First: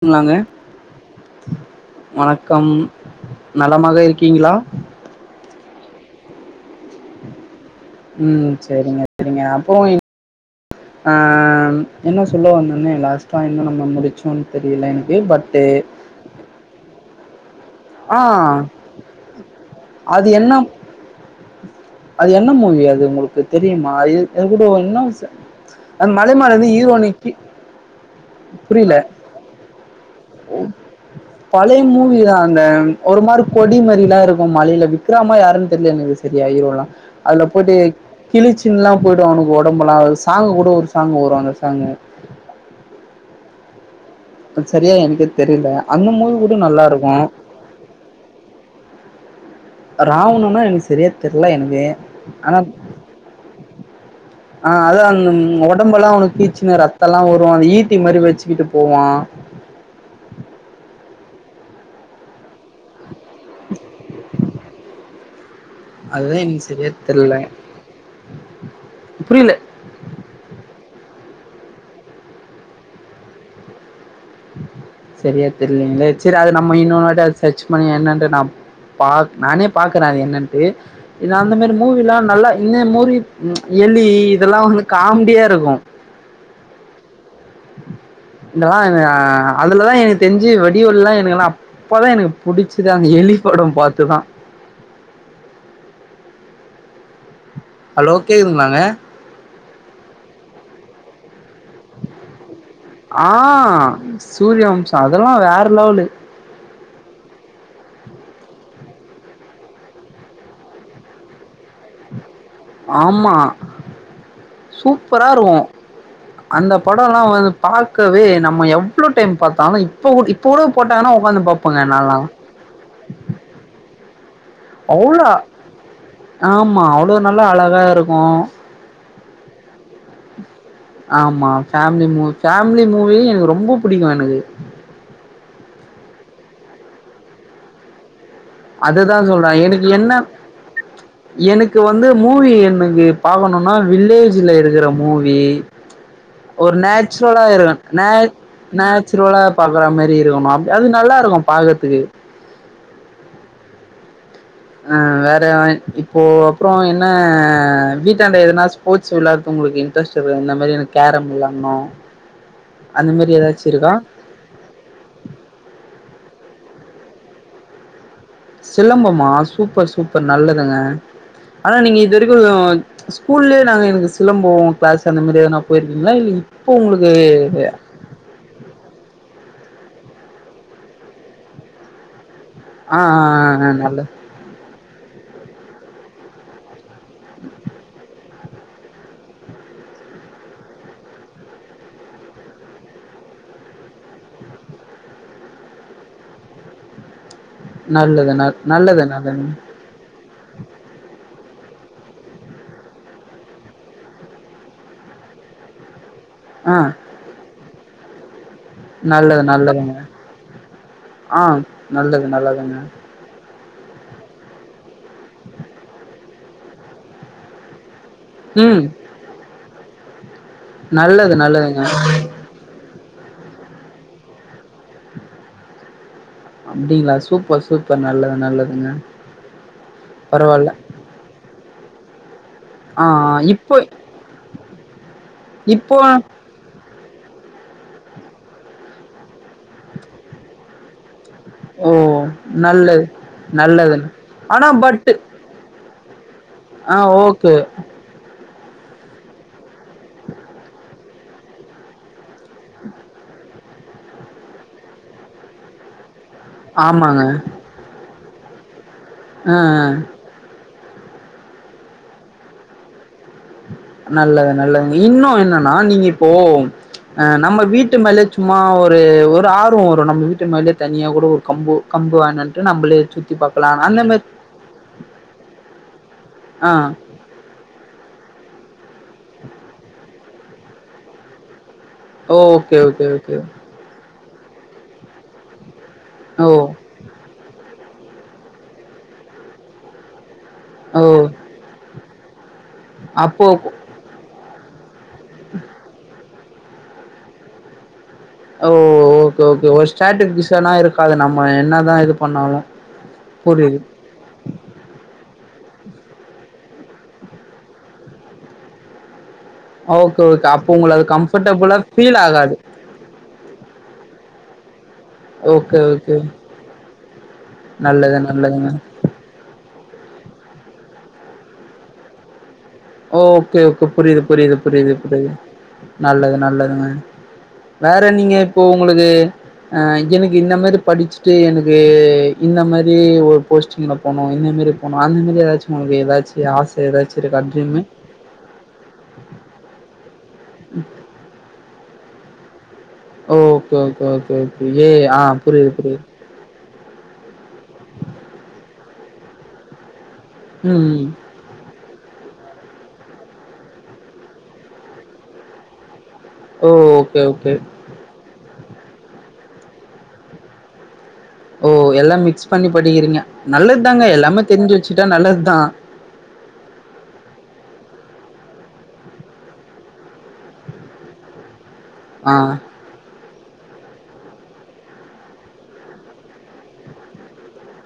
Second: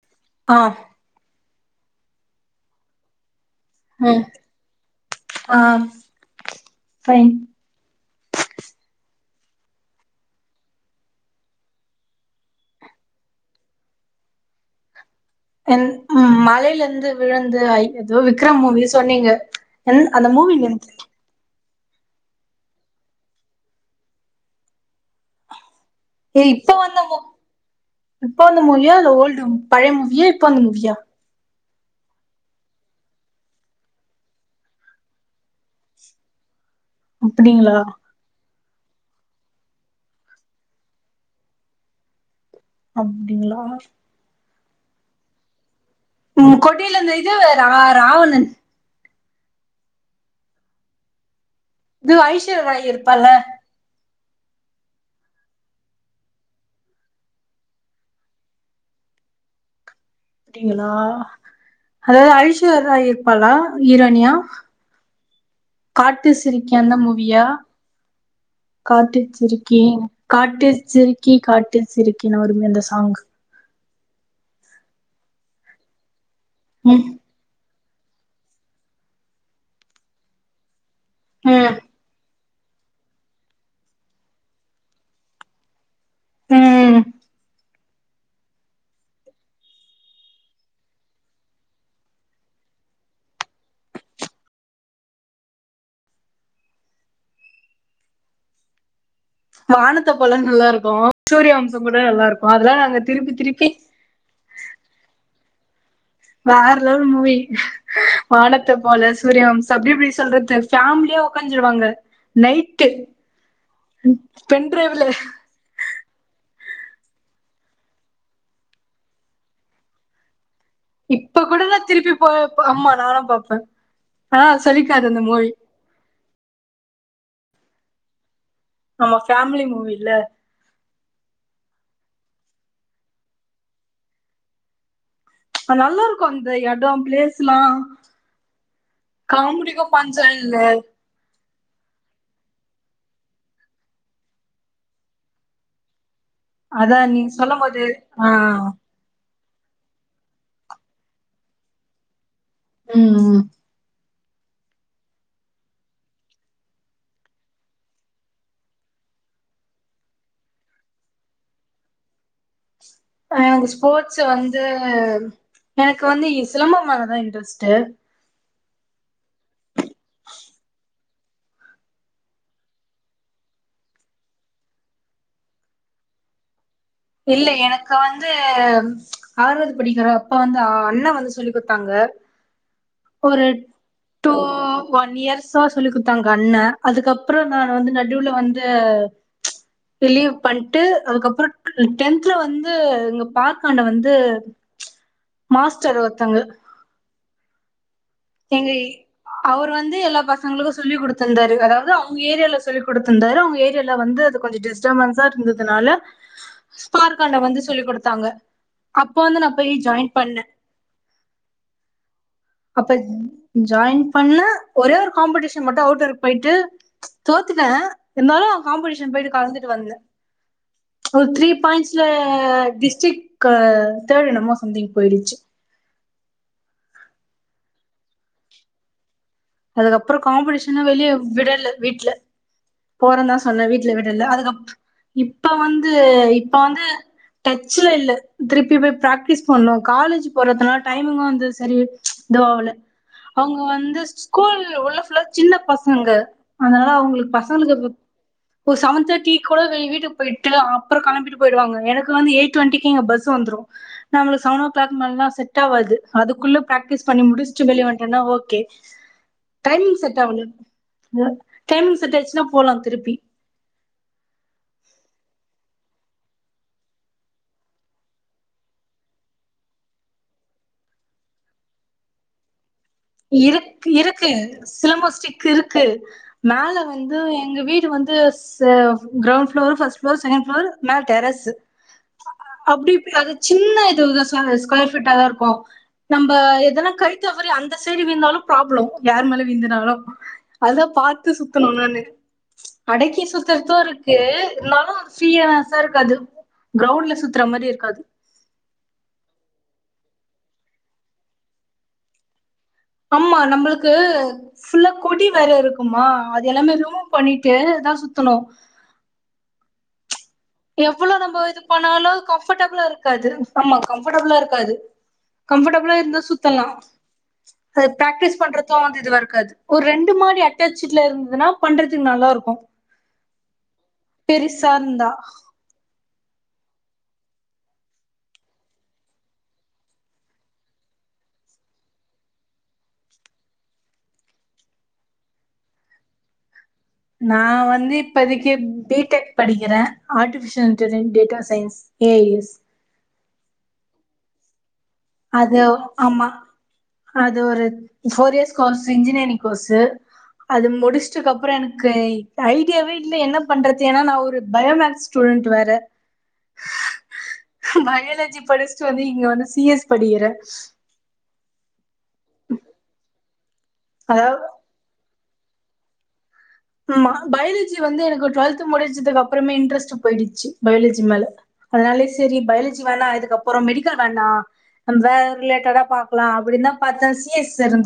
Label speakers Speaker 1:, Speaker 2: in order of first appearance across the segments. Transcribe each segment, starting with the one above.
Speaker 1: சொன்னாங்க
Speaker 2: ஆ
Speaker 1: வணக்கம் நலமாக
Speaker 2: ம்
Speaker 1: இருக்கீங்களா
Speaker 2: பைன்
Speaker 1: உம் சரிங்க சரிங்க அப்போ ஆ என்ன சொல்ல வந்தோனே லாஸ்டா இன்னு நம்ம முடிச்சோன் தெரியல எனக்கு பட்டு
Speaker 2: உ மழையில இருந்து உ
Speaker 1: ஆ
Speaker 2: [unintelligible] விக்ரம் மூவி சொன்னீங்க என் அந்த
Speaker 1: அது
Speaker 2: மூவி
Speaker 1: என்ன
Speaker 2: நேம்
Speaker 1: அது என்ன மூவி அது உங்களுக்கு தெரியுமா கூட என்ன விசம் [unintelligible]
Speaker 2: ஏ இப்ப வந்த இப்ப வந்த மூவியா
Speaker 1: புரியல
Speaker 2: இல்ல ஓல்டு பழைய மூவியா இப்ப வந்த மூவியா
Speaker 1: பழைய மூவி தா இந்த ஒரு மாரி கொடிமாரிலா இருக்கு மலையில விக்ரமா யாருன்னு தெரியல எனக்கு சரியா ஈரோலாம் அதுல போய்ட்டு
Speaker 2: அப்டிங்களா
Speaker 1: கிளிச் ாம் போயிட அவனுக்கு உடம்பெலா சாங்கு கூட ஒரு சாங்கு வரும் அந்த சாங்கு
Speaker 2: அப்டீங்ளா
Speaker 1: சரியா எனக்கே தெரியல அந்த மூவி கூட
Speaker 2: உம்
Speaker 1: நல்லா
Speaker 2: கொடியில இந்த
Speaker 1: இருக்கு
Speaker 2: இது ரா ராவணன்
Speaker 1: ராவணன்னா எனக்கு சரியா தெரி
Speaker 2: இது ஐஸ்வராய் இருப்பால
Speaker 1: ஆ அதான் அந்த உடம்பல்லா கீச்சின்னு ரத்தல்லா வரு அந்த ஈட்டி மாரி வச்சுக்கிட்டு போவான்
Speaker 2: அப்டிங்களா அதாவது ஐஸ்வரராய் எப் ப்பலா கீரோனியா காட்டு
Speaker 1: அதுதா எனக்கு
Speaker 2: சிரிக்கி
Speaker 1: சரியா
Speaker 2: அந்த
Speaker 1: தெர்ல
Speaker 2: மூவியா காட்டு
Speaker 1: புரியல
Speaker 2: சிரிக்கி காட்டு சிரிக் க்கி காட்டு சிரிக்கினுவருமே அந்த சாங்
Speaker 1: சரியா தெரியலங்களே சரி அது நம்ம
Speaker 2: ம்
Speaker 1: இன்னோனுவாட்டி அது சச் ணி என்னன்ட்டு நா பா நானே பாக்குறே அது என்னன்ட்டு இது அந்த
Speaker 2: ம்
Speaker 1: மாரி மூவில்லா நல்லா இன்னொரு மூவி எலி இதெல்லா வந்து காமெடியா இருக்கு
Speaker 2: உம்ம்
Speaker 1: இதல்லா அதுலதா எனக்கு தெரிஞ்சு வெடிவால எல்லா எனக்குல்லா அப்பதா எனக்கு புடிச்சுது அந்த எலி படம் பாத்துதா ஹலோ கேக்குதுங்களாங்க
Speaker 2: வானத்தை போல நல்லா இருக்கு சூரிய வம்
Speaker 1: ஆ சூரியவம்சம் அதெல்லா வேற லெவலு
Speaker 2: வேற லெவல் மூவி வானதா த்துப் போல சூரியவம்சோ அப்டி எப்டி சொல்றது ஃபேம்லியா உக்காந் பிருஞ்சுருவாங்க நைட்டு
Speaker 1: ஆமா
Speaker 2: பெண் டிரைவுல
Speaker 1: சூப்பரா இருக்கு அந்த படோலா வந்து பாக்கவே நம்ம எவ்ளளோ டைம் பாத்தாலு இப்ப கூட இப்
Speaker 2: இப்ப கூட நா திருப்பி போ போ ஆமா நாலா பாப்ப
Speaker 1: அவ்ளா ஆமா அவ்ளோ நல்லா அழகா இருக்கு
Speaker 2: நம்ம ஃபேம்லி மூவி இல்ல
Speaker 1: ஆமா ஃபேம்லி மூவி ஃபேம்லி மூவி எனக்கு ரொம்பா புடிக்கு எனக்கு
Speaker 2: நல்லா இருக்கு அந்த எடோ பிளேஸ்லா
Speaker 1: அதுதா சொல்ற எனக்கு
Speaker 2: காமெடிக்கு
Speaker 1: என்ன
Speaker 2: பஞ்சோ இல்ல
Speaker 1: எனக்கு வந்து மூவி எனக்கு பாக்கணுனா வில்லேஜ்ல எடுக்குற மூவி ஒரு
Speaker 2: அதா நீ
Speaker 1: நேச்சுரலா
Speaker 2: சொல்லும் போது
Speaker 1: இருக்க
Speaker 2: ஆ
Speaker 1: நேச் நேச்சுரலா பாக்குற மாதிரி இருக்கணுமா அப் அது நல்லா இருக்கு பாக்குறத்துக்கு
Speaker 2: ம் ம்
Speaker 1: ஆ வேற இப்போ அப்புறோ என்ன வீட்டாண்ட எதுனா ஸ்போர்ட்ஸ் விளையாடுறது உங்களுக்கு இன்ட்ரெஸ்ட் இருக்குது இந்த மாரி எதுனா கேரம் விளையாடனுமா
Speaker 2: அ அந்த ஸ்போட்ஸ் வந்து எனக்கு வந்து சிலம்பம் மேலதா இன்ட்ரெஸ்ட்டு
Speaker 1: சிலம்பமா சூப்பர் சூப்பர் நல்லதுங்க ஆனா நீங்க இது வரைக்கு ஸ்கூல்லயே நாங்க எனக்கு சிலம்போ கிளாஸ் அந்த மாரி எதுனா போயிருக்கீங்களா இல்ல இப்
Speaker 2: இல்ல எனக்கு வந்து ஆறாவது படிக்குற அப்போ வந்து அண்ண வந்து சொல்லி குடுத்தாங்க
Speaker 1: ஆ ஆ ஆ நல்லது
Speaker 2: ஒன் இயர்ஸ்ஸா சொல்லி குத்தாங் கண்ண அதுக்கப்புறோ நானு வந்து நடுவுல வந் ந்த ம்ச் வெளிய பண்ட்டு அதுக்கப்புறோ டென்துல வந்து இங்க பார்க்காண்ட வந்து மாஸ்டர் ஒருத்தவங்க
Speaker 1: நல்லது ந
Speaker 2: எங்க
Speaker 1: நல்லது நல்லதுங்க
Speaker 2: அவர் வந்து எல்லா பசங்களுக்கு சொல்லி குடுத்துருந்தார் ரு அதாவது அவங்க ஏரியால சொல்லி் குடுத்துருந்தாரு அவங்க ஏரியால வந்து அது கொஞ்சோ டிஸ்டர்பன்ஸா இருந்ததுனால
Speaker 1: ஆ
Speaker 2: ஸ்ப்பார்காண்டா வந்துஸ் சொல்லி குடுத்தாங்க
Speaker 1: நல்லது நல்லதுங்க ஆ நல்லது நல்லது
Speaker 2: அப்பத் ஜாயின் பண்ண ஒரே ஒரு காம்படிஷன் மட்டு அவுட்டருக்கு போயிட்டு தோத்துட்ட இருந்தாலும்
Speaker 1: ம்
Speaker 2: காம்பட்டீஷன் போயிட்டு கலந்துட்டு வந்தேன் [inaudible] ஒரு
Speaker 1: நல்லது
Speaker 2: த்ரீ
Speaker 1: நல்லதுங்க
Speaker 2: பாயிண்ட்ஸ் ல டிஸ்டிக் க தேர்ட் என்னமோ சம்திங் போயிடுச்சு
Speaker 1: அப்டிங்களா சூப்பர் சூப்பர் நல்லது நல்லதுங்க
Speaker 2: அதுக்கப்புறம்
Speaker 1: பரவால்ல
Speaker 2: காம்பட்டீஷன் வெளியே விடலை வீட்டுல
Speaker 1: ஆ
Speaker 2: போறேன்னு தான் சொன்னேன்
Speaker 1: இப்போ
Speaker 2: வீட்ல விடல அதுக் அப் இப்ப வந்து
Speaker 1: இப்போ
Speaker 2: இப்ப வந்து டெக்சைலு திருப்பி போய் பிராக்டிஸ் பண்ணும் காலேஜ் போறதுனால டைம்மும் செரி
Speaker 1: ஓ
Speaker 2: தாலு
Speaker 1: நல்லது
Speaker 2: அவுங்க வந்து
Speaker 1: நல்லதுங்க
Speaker 2: ஸ்கூல்
Speaker 1: ஆனா
Speaker 2: உள்ள
Speaker 1: பட்டு
Speaker 2: ஃபுல்லா சின்ன பசங்க அதனால அவுங்களுக்கு பசங்களுக் செவன் தேர்ட்டி கூட வீட்டுக்கு போயிட்டு அப்புறம் கெழம்பிட்டு போயிருவாங்க எனக்கு வந்து எயிட் டுவெண்டிக்கு எங்க பஸ் வந்துரும் நம்மளுக்கு செவன் ஓ கிளாக் மேல எல்லாம் செட் ஆவாது அதுக்குள்ள பிராக்டிஸ்
Speaker 1: ஆமாங்க
Speaker 2: பண்ணி முடிச்சுட்டு வெளிய வந்துட்டேனா ஓ கே
Speaker 1: ஆ ஆ
Speaker 2: டைமிங் செட்ட ஆவல டைமிங் செட் ஆயிடுச்சுன்னா போலாம் திருப்பி
Speaker 1: நல்லது நல்லதுங்க இன்னும் என்னன்னா நீங்க இப்போ அ நம்ம வீட்டு மேலயே சும்மா ஒரு ஒரு ஆர்வம் வரும் நம்ம வீட்டு மேலேயே தனியா கூட ஒரு கம்பு கம்பு வேணாட்டு
Speaker 2: இருக் இருக்கு சேமோ ஸ்டிக் இருக்கு
Speaker 1: ஆ
Speaker 2: மேல வந்து எங்க வீடு வந்து செ ground floor first floor second floor மேல டெரஸ்
Speaker 1: ஓகே
Speaker 2: அப்படி
Speaker 1: ஓகே
Speaker 2: அது
Speaker 1: ஓகே
Speaker 2: சின்ன இதுதான் ஸ்கொயர் பீட்டா தான் இருக்கும் நம்ம
Speaker 1: ஓ
Speaker 2: எதனா கழித்த மாதிரி அந் இந்த சைடு விழுந்தாலும் ப்ராப்ளம் யாரு மேல விழுந்தனாலும் அதான்
Speaker 1: ஓ
Speaker 2: பார்த்து சுத்தணும் என்னன்னு அடைக்கி
Speaker 1: அப்போ
Speaker 2: சுத்துறதும் இருக்கு இருந்தாலும் சீரியஸ்சா இருக்காது கிரவுண்ட்ல சுத்துற மாரி இருக்காது
Speaker 1: ஓ ஓகே ஓகே ஒரு ஸ்டேட்டர்ஜினா இருக்காது நம்ம என்னதான் இது பண்ணாலு
Speaker 2: ஆமா
Speaker 1: புரியுது
Speaker 2: நம்மளுக்கு ஃபுல்லா கொடி வேற இருக்கு இருக்குமா அது எல்லாமே ரிமூவ் பண்ணிட்டு தா சுத்தணு
Speaker 1: ஓகே ஓகே அப்போ உங்கள அது
Speaker 2: எவ்வளவு நம்ம இது
Speaker 1: கம்ஃபர்டபுளா
Speaker 2: பண்ணாலு
Speaker 1: ஃபீல் ஆகாது
Speaker 2: கம்ஃபர்டபுளா இருக்காது ஆமா கம்ஃபர்டபுளா இருக்காது
Speaker 1: ஓகே
Speaker 2: கம்ஃபர்டபுளா
Speaker 1: ஓகே
Speaker 2: இருந்த சுத்தலா
Speaker 1: நல்லது
Speaker 2: பிராக்டிஸ்
Speaker 1: நல்லதுங்க
Speaker 2: பண்றது வந்து இதுவா இருக்காது ஒரு ரெண்டு மாதிரி டச்சுல இருந்ததுனா பண்றதுக்கு நல்லா இருக்கு
Speaker 1: ஓ ஓகே ஓகே புரியுது புரியுது புரியுது
Speaker 2: இருந்தா
Speaker 1: புரியுது நல்லது நல்லதுங்க வேற நீங்க இப்போ உங்களுக்கு ஆ எனக்கு இந்த மாதிரி படிச்சுட்டு எனக்கு இந்த மாதிரி ஒரு போஸ்டிங்ல போனோ இந்த மாதிரி போனோ அந்த மாதிரி ஏதாச்சு உங்களுக்கு ஏதாச்சு ஆசை ஏதாச்சு இருக்கா
Speaker 2: நான் வந்து இப்போதைக்கு பி டெக் படிக்கிறே artificial intelligent data science A I S
Speaker 1: O okay okay okay விஜய்யா ஆ
Speaker 2: அது
Speaker 1: புரியுது புரியுது
Speaker 2: ஆமா அது ஒரு four years course engineering course அது
Speaker 1: ம்
Speaker 2: முடிச்சுட்டுக்கு அப்றோ எனக்கு ஐடியாவே இல்ல என்ன பண்றது ஏன்னா நா ஒரு பயோமேக்ஸ் ஸ்டூடெண்டட் வேற
Speaker 1: ஓ ஓகே ஓகே
Speaker 2: படிச்ட்டு வந்து இங்க வந்து சி எஸ் படுகிற
Speaker 1: ஓஓ எல்லாம் மிக்ஸ் பண்ணி படிக்கிறீங்க நல்லது தாங்க எல்லாமே
Speaker 2: அதாவது
Speaker 1: தெரிஞ்சு வச்சுகிட்டா நல்ல இருடா
Speaker 2: ஆ பயாலஜி வந்து எனக்கு டுவெல்த் முடிஞ்சதுக்கு அப்புறமே இன்ட்ரெஸ்ட் போயிடுச்சு பயாலஜி மேல அதனாலே
Speaker 1: ஆ
Speaker 2: சரி பயலஜீவ வோனா அதுக்கப்புறம் அப்றோ மெடிக்கல் வேண்டா வேற‌ ரிலேட்டடா பாக்கலா அப்டிதா பாத்தா சி ஸ் இரு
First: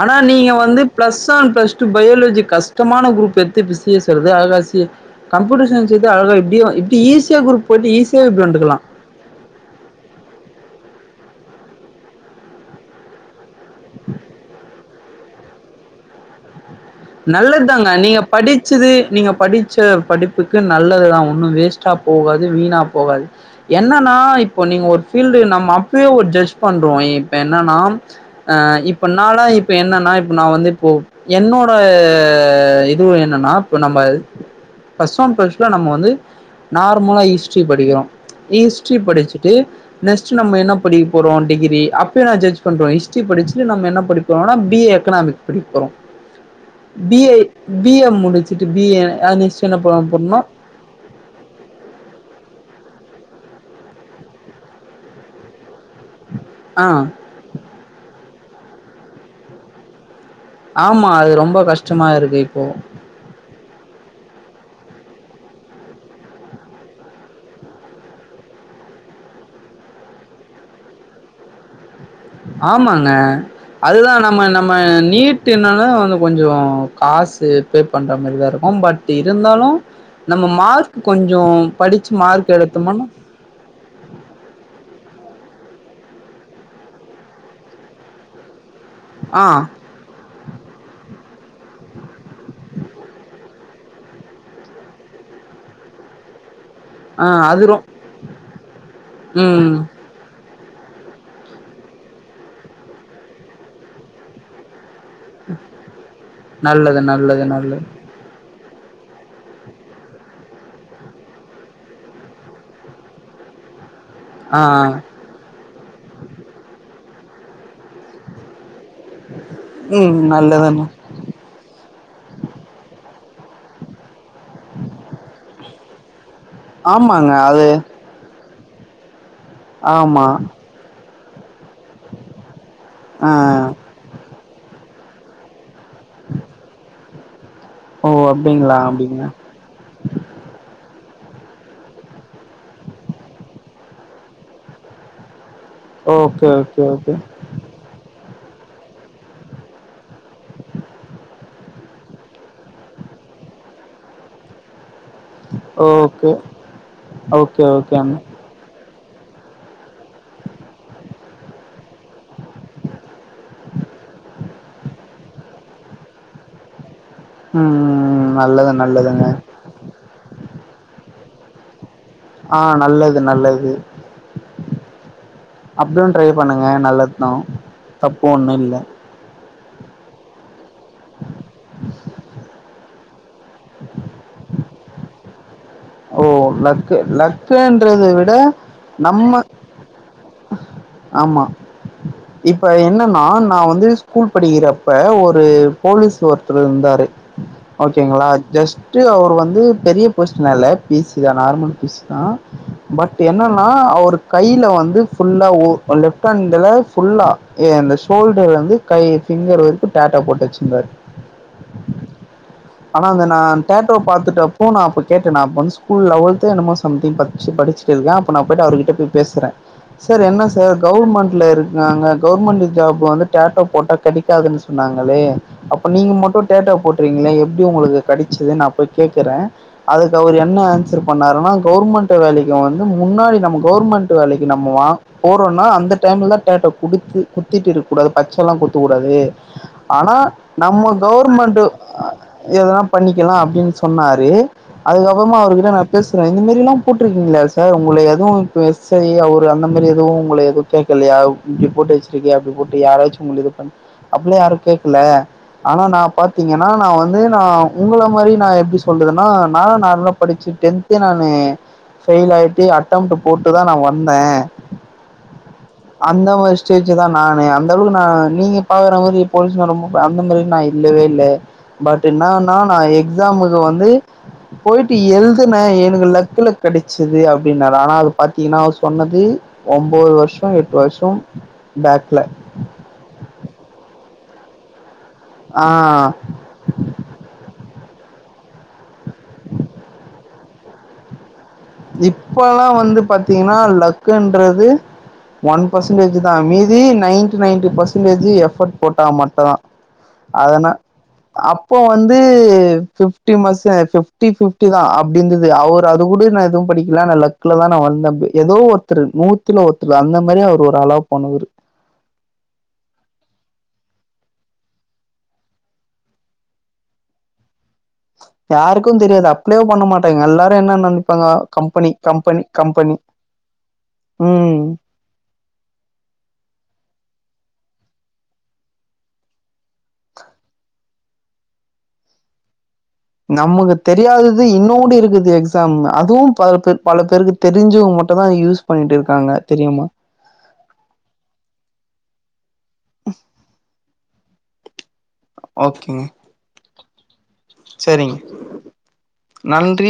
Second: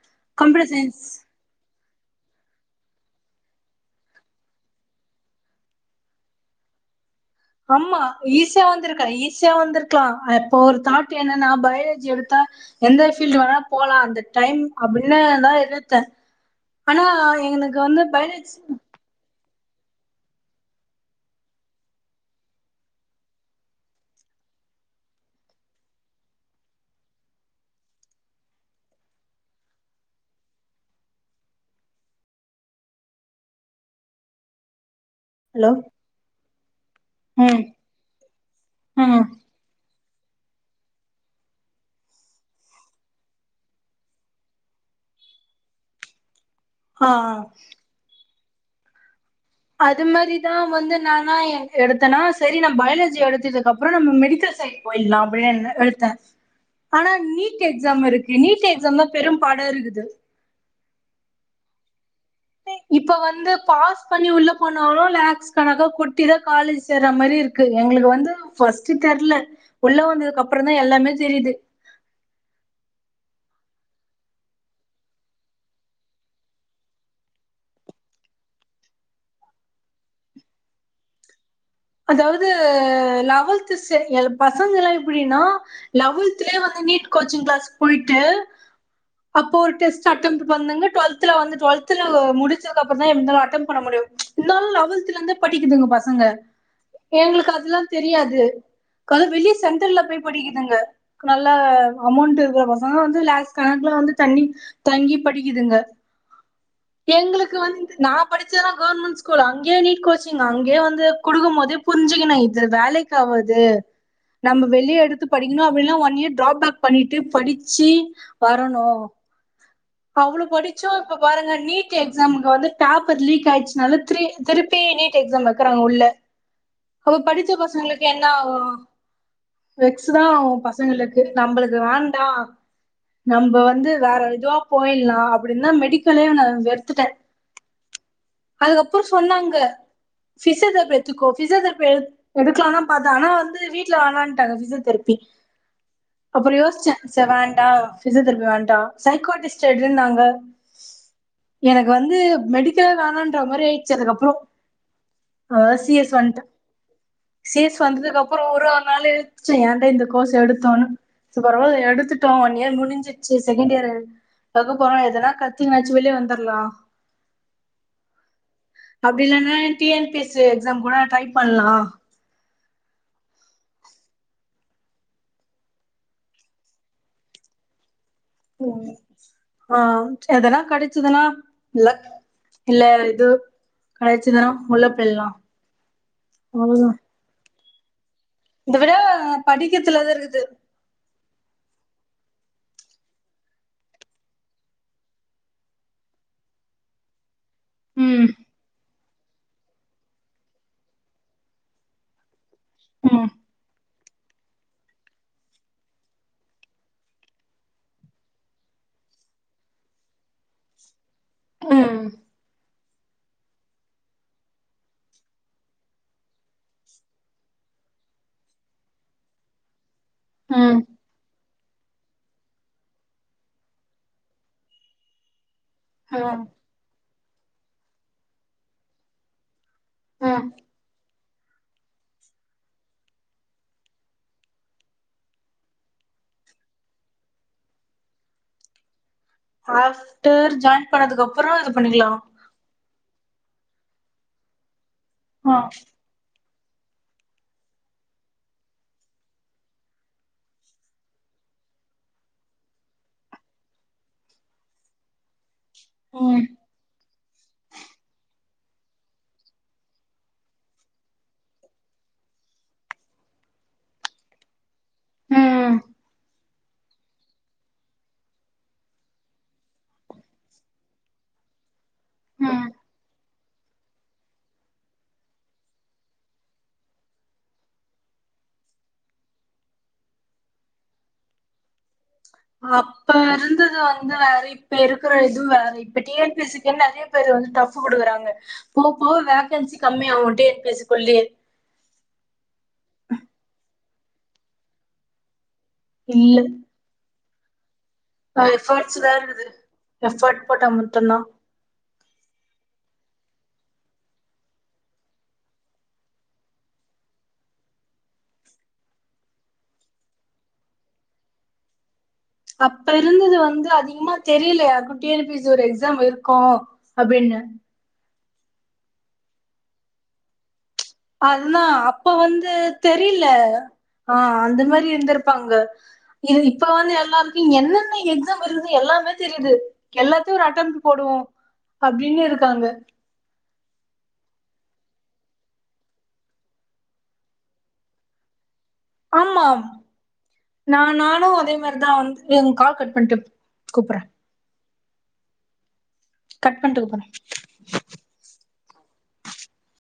Speaker 1: ஆனா நீங்க வந்து plus one plus two biology கஷ்டமான குரூப் எடுத்து இப்ப சி எஸ் வருது அதுல கம்ப்யூட்டர் சயின்ஸ் வந்து அழகா இப்டி ஈஸி
Speaker 2: ஆமா ஈஸியா வந்திருக்கா ஈஸியா வந்திருக்கலா இப்ப ஒரு தாட் என்ன நா பயாலஜி எடுத்தா எந்த ஃபீல்ட வேனா போலாம் அந்த டைம் அப்புன்னேதா இழுத்தே
Speaker 1: நல்லது தாங்க நீங்க படிச்சது நீங்க படிச்ச படிப்புக்கு நல்லதுதா ஒன்னு வேஸ்ட்டா போகாது வீணா போகாது என்னன்னா இப்போ நீங்க ஒரு பீல்டு நம்ம அப்பயே ஒரு ஜட்ஜ் பண்றோ இப்ப என்னன்னா இப்பனால இப்ப என்னன்னா இப்ப ந வந்து இப்போ என்னோட ப் இது என்னன்னா இப்ப நம்ம ஃபஸ்ட ஒன் ஃபஸ்ட்ல
Speaker 2: ஹலோ
Speaker 1: நம்ம வந்து நார்மலா ஹிஸ்ட்ரி
Speaker 2: ம்
Speaker 1: படிக்கிறோ ஹிஸ்ட்ரி
Speaker 2: ம்
Speaker 1: படிச்சுட்டு நெக்ஸ்ட் நம்ம என்ன படிக்க போறோ டிகிரி அப்பயே நா ஜட்ஜ் பண்றோ ஹிஸ்ட்ரி படிச்சுட்டு நம்ம என்ன படிக்க போறோனா பி ஏ எக்கனாமிக் படிக்க போறோ பி ஏ
Speaker 2: ஆ
Speaker 1: பி எ முடிச்சு [unintelligible] பி ஏ நெக்ஸ்ட் என்ன பண்ண
Speaker 2: அது
Speaker 1: போறோனா
Speaker 2: மாரிதா வந்து நானா எனக் எடுத்தேனா சரி நம் பயாலஜி எடுத்ததுக்கப்புறோ நம்ம மெடிக்கல் சைட் போயிட்லா அப்டின்னு எடுத்து
Speaker 1: ஆ
Speaker 2: தேஆனா நீட் எக்ஸாம் இருக்கு இ நீட் எக்ஸாம் தா பெரும் பாடா இருக்குது
Speaker 1: ஆமா அது ரொம்ப கஷ்டமா இருக்
Speaker 2: இப்ப வந்து பாஸ் பண்ணி உள்ள போனாலு லாக்ஸ் கனக்கா கொட்டி தா காலேஜ் சேர்ற மாதிரி இருக்கு எங்களுக்கு வந்து ஃபஸ்ட்டு தெரியல உள்ள வந்ததுக்கு அப்புறந்தா எல்லாமே தெரியுது
Speaker 1: ஆமாங்க அதுதா நம்ம நம்ம நீட் என்னாலு வந்து கொஞ்ச காசு எப்பேர் பண்ற மாரிதா இருக்கு பட் இருந்தாலு நம்ம மார்க் கொஞ்சோ படிச்சு
Speaker 2: அதாவது
Speaker 1: மார்க் எடுத்தோம்னா
Speaker 2: லவல்த் சே பசங்க எல்லா எப்டின்னா லெவல்த்லயே வந்து நீட் கோச்சிங் கிளாஸ் போயிட்டு
Speaker 1: ஆ
Speaker 2: அப்போ ஒரு டெஸ்ட் அட்டம் பண்ணுங்க டுவெல்தல வந்து ட்வெல்துல முடிச்சதுக்கப்றோந்தா [unintelligible] அட்டம் பண்ண முடியு இருந்தாலு லெவன்த்ல இருந்து படிக்குதுங்க பசங்க
Speaker 1: ஆ
Speaker 2: எங்களுக்கு
Speaker 1: அது ரொ
Speaker 2: அதுல்லா தெரியாது அதத வெளிய
Speaker 1: ம்
Speaker 2: சென்டர்ல போய் படிக்க ல்லங்க நல்ல அமௌண்ட் இருக்கற பசங்க வந்து லாஸ்க் கணக்குல வந்து தண்ணி தங்கி படிக்குதுங்க
Speaker 1: நல்லது நல்லது
Speaker 2: எங்களுக்கு வந்து
Speaker 1: நல்லது.
Speaker 2: நா படி [unintelligible] கவர்மெட்ஸ்கூல் அங்கயே நீட் கோச்சிங் அங்கே வந்து கொடுக்கும் போது [unintelligible] புரிஞ்சுக்கணு இத வேலைக்காவாது
Speaker 1: ஆ
Speaker 2: நம்ம வெளிய எடுத்து படிக்கணு அப்படில்லானா ஒன் இயர் ட்ரா பேக் பண்ணி இது படிச்சி வரணு
Speaker 1: ம்
Speaker 2: அவ்ளு
Speaker 1: நல்லதுண்ணா.
Speaker 2: படிச்சோ இப்ப பாருங்க நீட் எக்ஸாம்க் வந்து டேப் ப்பே லீக் ஆய்ச்சுனால த்ரி திருப்பி நீட் எக்ஸாம் வச்சா க்கங்க உள்ள அப்ப
Speaker 1: ஆமாங்க
Speaker 2: படிச்ச
Speaker 1: அது
Speaker 2: பசங்களுக்கு என்னாகனு [inaudible] ரக்ஸ் தா
Speaker 1: ஆமா.
Speaker 2: ஆகு பசங்க இல்ல நம்மளுக்கு வேண்டா
Speaker 1: ஆ
Speaker 2: நம்ம வந்து வேற எதுவா போய் நா அப்டினா மெடிக்கலே நா வெறுத்துட்டே
Speaker 1: ஓ அப்டிங்களா
Speaker 2: அதுக்கப்றோ
Speaker 1: அப்டிங்களா.
Speaker 2: சொன்னாங்க பிசியோதரபி பிசியோதெரிபி எடுக்கலானு பார்த்தே ஆனா வந்து வீட்ல வேணான்ட்டாங்க பிசியோதெரபி
Speaker 1: ஓகே
Speaker 2: அப்றோ
Speaker 1: ஓகே
Speaker 2: யோசிச்சே
Speaker 1: ஓகே.
Speaker 2: சரி வேண்டா பிசியோதெரபி வேண்டா சைக்காடிஸ்ட் எடுன்னாங்க எனக்கு வந்து மெடிக்கல் வேண்டான்ற மாரி ஆயிடுச்சு அதுகப்றோ ஹஸ் சி எஸ்
Speaker 1: ஓகே.
Speaker 2: வந்து சி
Speaker 1: ஓகே
Speaker 2: எஸ்
Speaker 1: ஓகே அண்ணா.
Speaker 2: வந்ததுக்கு அப்றோ ஒரு ஆள் ஒருநாளு சே ஏன்ட இந்த கோர்ஸ் எடுத்தோன்னு பரவால எடுத்துட்டோ ஒன் இயர் முடிஞ்சிச்சு செகண்ட் இயர் அக்க போறோ எதுனா கத்தினாச்சு வெளிய வந்துரலா
Speaker 1: உம் உம் நல்லது நல்லதுங்க
Speaker 2: உம் ட்ரை பண்லா
Speaker 1: ஆ நல்லது நல்லது அப்டியு ட்ரை பண்ணுங்க நல்லது தா தப்போ ஒன்னு இல்ல
Speaker 2: ஆ எதனா கடைச்ச எதனா இல்லக் இல்ல இது கடைச்சிதுனா உள்ளப்பேரலா
Speaker 1: ஓ லக்கு லக் லக்குன்றது விட
Speaker 2: இத விடா
Speaker 1: நம்ம
Speaker 2: படிக்கிரத்துல தா இருக்குது
Speaker 1: ஆமா இப்ப என்னன்னா நா வந்து ஸ்கூல் படிக்கிறப்ப ஒரு போலீஸ் ஒருத்தர் இருந்தாரு ஓகேங்ளா
Speaker 2: ம்
Speaker 1: ஜஸ்ட் ட்டு அவர் வந்து பெரிய போஸ்ட்னல பி சி தா நார்மல் பி சி தா பட்
Speaker 2: ம்
Speaker 1: என்னன்னா அவரு கைய்ல வந்து ஃபுல்லா ஓ லெஃப்ட் ஹண்ட்ல ஃபுல்லா இந்த ஷோல்டர் வந்து கை ஃபிங்கர் வரைக்கு டேட்டொ போட்டு வச்சிருந்தாரு
Speaker 2: உம்
Speaker 1: ஆனா அந்த நா டோட்டொ பாத்துட்டுஅப்றோ நா கேட்டே நா அப்போ வந்து ஸ்கூல் லெவல்தோ என்னமோ சம்திங் படிச்சிட்டு இருக்கே அப்போ நா போயிட்டு அவர்கிட்ட போய் பேசுறே சார் சார்
Speaker 2: ம்
Speaker 1: கவர்மெண்ட்ல இருக் காங்க கவுர்மெண்ட்டு ஜாபு வந்து டேட்டு போட்டா கெடக்காதுன்னு சொன்னாங்களே அப்ப நீங்க
Speaker 2: ம்
Speaker 1: மட்டு டேட்டூ போட் றீங்களே எப்டி உங்களுக்கு கெடச்சது நா போய் கேக்குறே அதுக்கு அவரு
Speaker 2: ம்
Speaker 1: என்ன ஆன்சர் பண்ணாருனா கவுர்மென்ட்டு வேலைக்கு வந்து முன்னாடி நம்ம கவுர்மென்ட் வேலைக்கு நம்ம வா போறோன்னா அந்த டைம்லலா டேட்டோ குடுத்து குத்திட்டு இருக்கூடாது பச்சல்லா குத்து கூடாது ஆனா
Speaker 2: ஆஃப்டர் ஜாயின்
Speaker 1: நம்ம
Speaker 2: பண்ணதுக்கு அப்புறோ
Speaker 1: கவுர்மென்டு
Speaker 2: இது பண்ணிக்கலா
Speaker 1: எதனா பண்ணிக்கலா அப் டின் சொன்னாரு அதுக்கபுறமா
Speaker 2: ஆ
Speaker 1: அவர்கிட்ட நா பேசுறே இந்த மா ரில்லா போட்ருக்கீங்ளா சார் உங்கள எதுவு இப்ப எஸ் ஐ அவர் அந்த மாரி எ துவு உங்கள எது கேக்கலயா இப்டி போட்டு வச்சிருக்கியே அப்டி போட்டு யாராச்சு உங்ள இது பண் அப்டில்லா யாரு கேக்கல ஆனா நா
Speaker 2: ம்
Speaker 1: பாத்தீங்கனா நா வந்து நா உங்கள மாரி நா எ ப்டி சொல்லறதுன்னா நா நார்மலா படிச்சு டென்த்தே நானு ஃபெயில் ஆயிட்டு அட்டம்ட்டு போட்டுதா நா வந்தே
Speaker 2: ம்.
Speaker 1: அந்தமாரி செயிச்சுதா நானு அந்தளவுக்கு நா நீங்க பாக்குற மாரி போலீஸ்னா ரொம்ப அந்த மாரி நா இல்லவே இல்ல பட் இன்னானா
Speaker 2: ம்.
Speaker 1: நா எக் ஸாமுக்கு வந்து போயிட்டு எழுதுனே எனக்கு லக்குல கெடச்சுது அப்டின்னாரு ஆனா அது பாத்தீங்கனா அவர் சொன்னது ஒம்போது வருஷொ எட்டு வருஷம்
Speaker 2: அப்பருந்தது வந் து வேற இப்ப இரு க்குற இது
Speaker 1: ஆ
Speaker 2: வேற இப்ப டி என் பி சி க்குன் நெறைய பேர் வந்து டஃப் குடுக்குறாங்க போ போக வேகன்சி கம்மியாவு டி என் பி சி குள்ளயே
Speaker 1: இப்பல்லா வந்து பாத்தீங்கனா லக்குன்றது ஒன் பர்சன்டேஜு தா
Speaker 2: இல்ல
Speaker 1: மீதி நைன் நைன்ட்டி பர்ஸ ன்டேஜு
Speaker 2: அ
Speaker 1: எஃபர்ட்
Speaker 2: எஃபர்ட்ஸ்
Speaker 1: போட்டா
Speaker 2: தான்
Speaker 1: மட்டு
Speaker 2: இருக்குது.
Speaker 1: தா
Speaker 2: எஃபர்ட் போட்டா
Speaker 1: அதன
Speaker 2: மட்டும்தான்.
Speaker 1: அப்போ வந்து ஃபி ஃப்டி மச ஃபிஃப்டி ஃபிஃப்டி தா அப்டிந்தது அவர் அது கூட நா எ து படிக்கல நா லக்குலதா நா வந்தேம்பி‌ எதோ ஒருத்தரு நூத்துல ஒருத்தரு அந்த மாரி அவர் ஒரு ஆளா போனவரு
Speaker 2: அப்ப இருந்தது வந்து அதிகமா தெரியல யாருக்கு டி என் பி சி ஒரு எக்ஸாம் இருக்கு அப்டின்னு
Speaker 1: யாருக்கு தெரியாது அப்ளேவு பண்ண மாட்டாங்க எல்லா
Speaker 2: அதுதா அப்ப வந்து
Speaker 1: கம்பெனி.
Speaker 2: தெரில ஆ
Speaker 1: ம்.
Speaker 2: அந்த மாரி இருந்துருப்பாங்க இது இப்ப வந்து எல்லா என்னென்ன எக்ஸாம் வருது எல்லாமே தெரியுது எல்லாத்தையு ஒரு அட்டம் போடுவோ அப்பிடின்னு இருக்காங்க
Speaker 1: நம்க்கு தெரியாதது இன்னோடி இருக்குது எக்ஸாம் அதுவு பல பேர் பல பேருக்கு தெரிஞ்சிவு மட்டுதா யூஸ் பண்ணிட்டு இருக்காங்க
Speaker 2: ஆமா
Speaker 1: தெரியுமா?
Speaker 2: நா நானு அதே மாரி தா வந்து கால் கட் பண்ட்டு கூப்பறே
Speaker 1: ஓகேங்க
Speaker 2: கட் பண்ட்டு கூப்போறே
Speaker 1: சரிங்க. நன்றி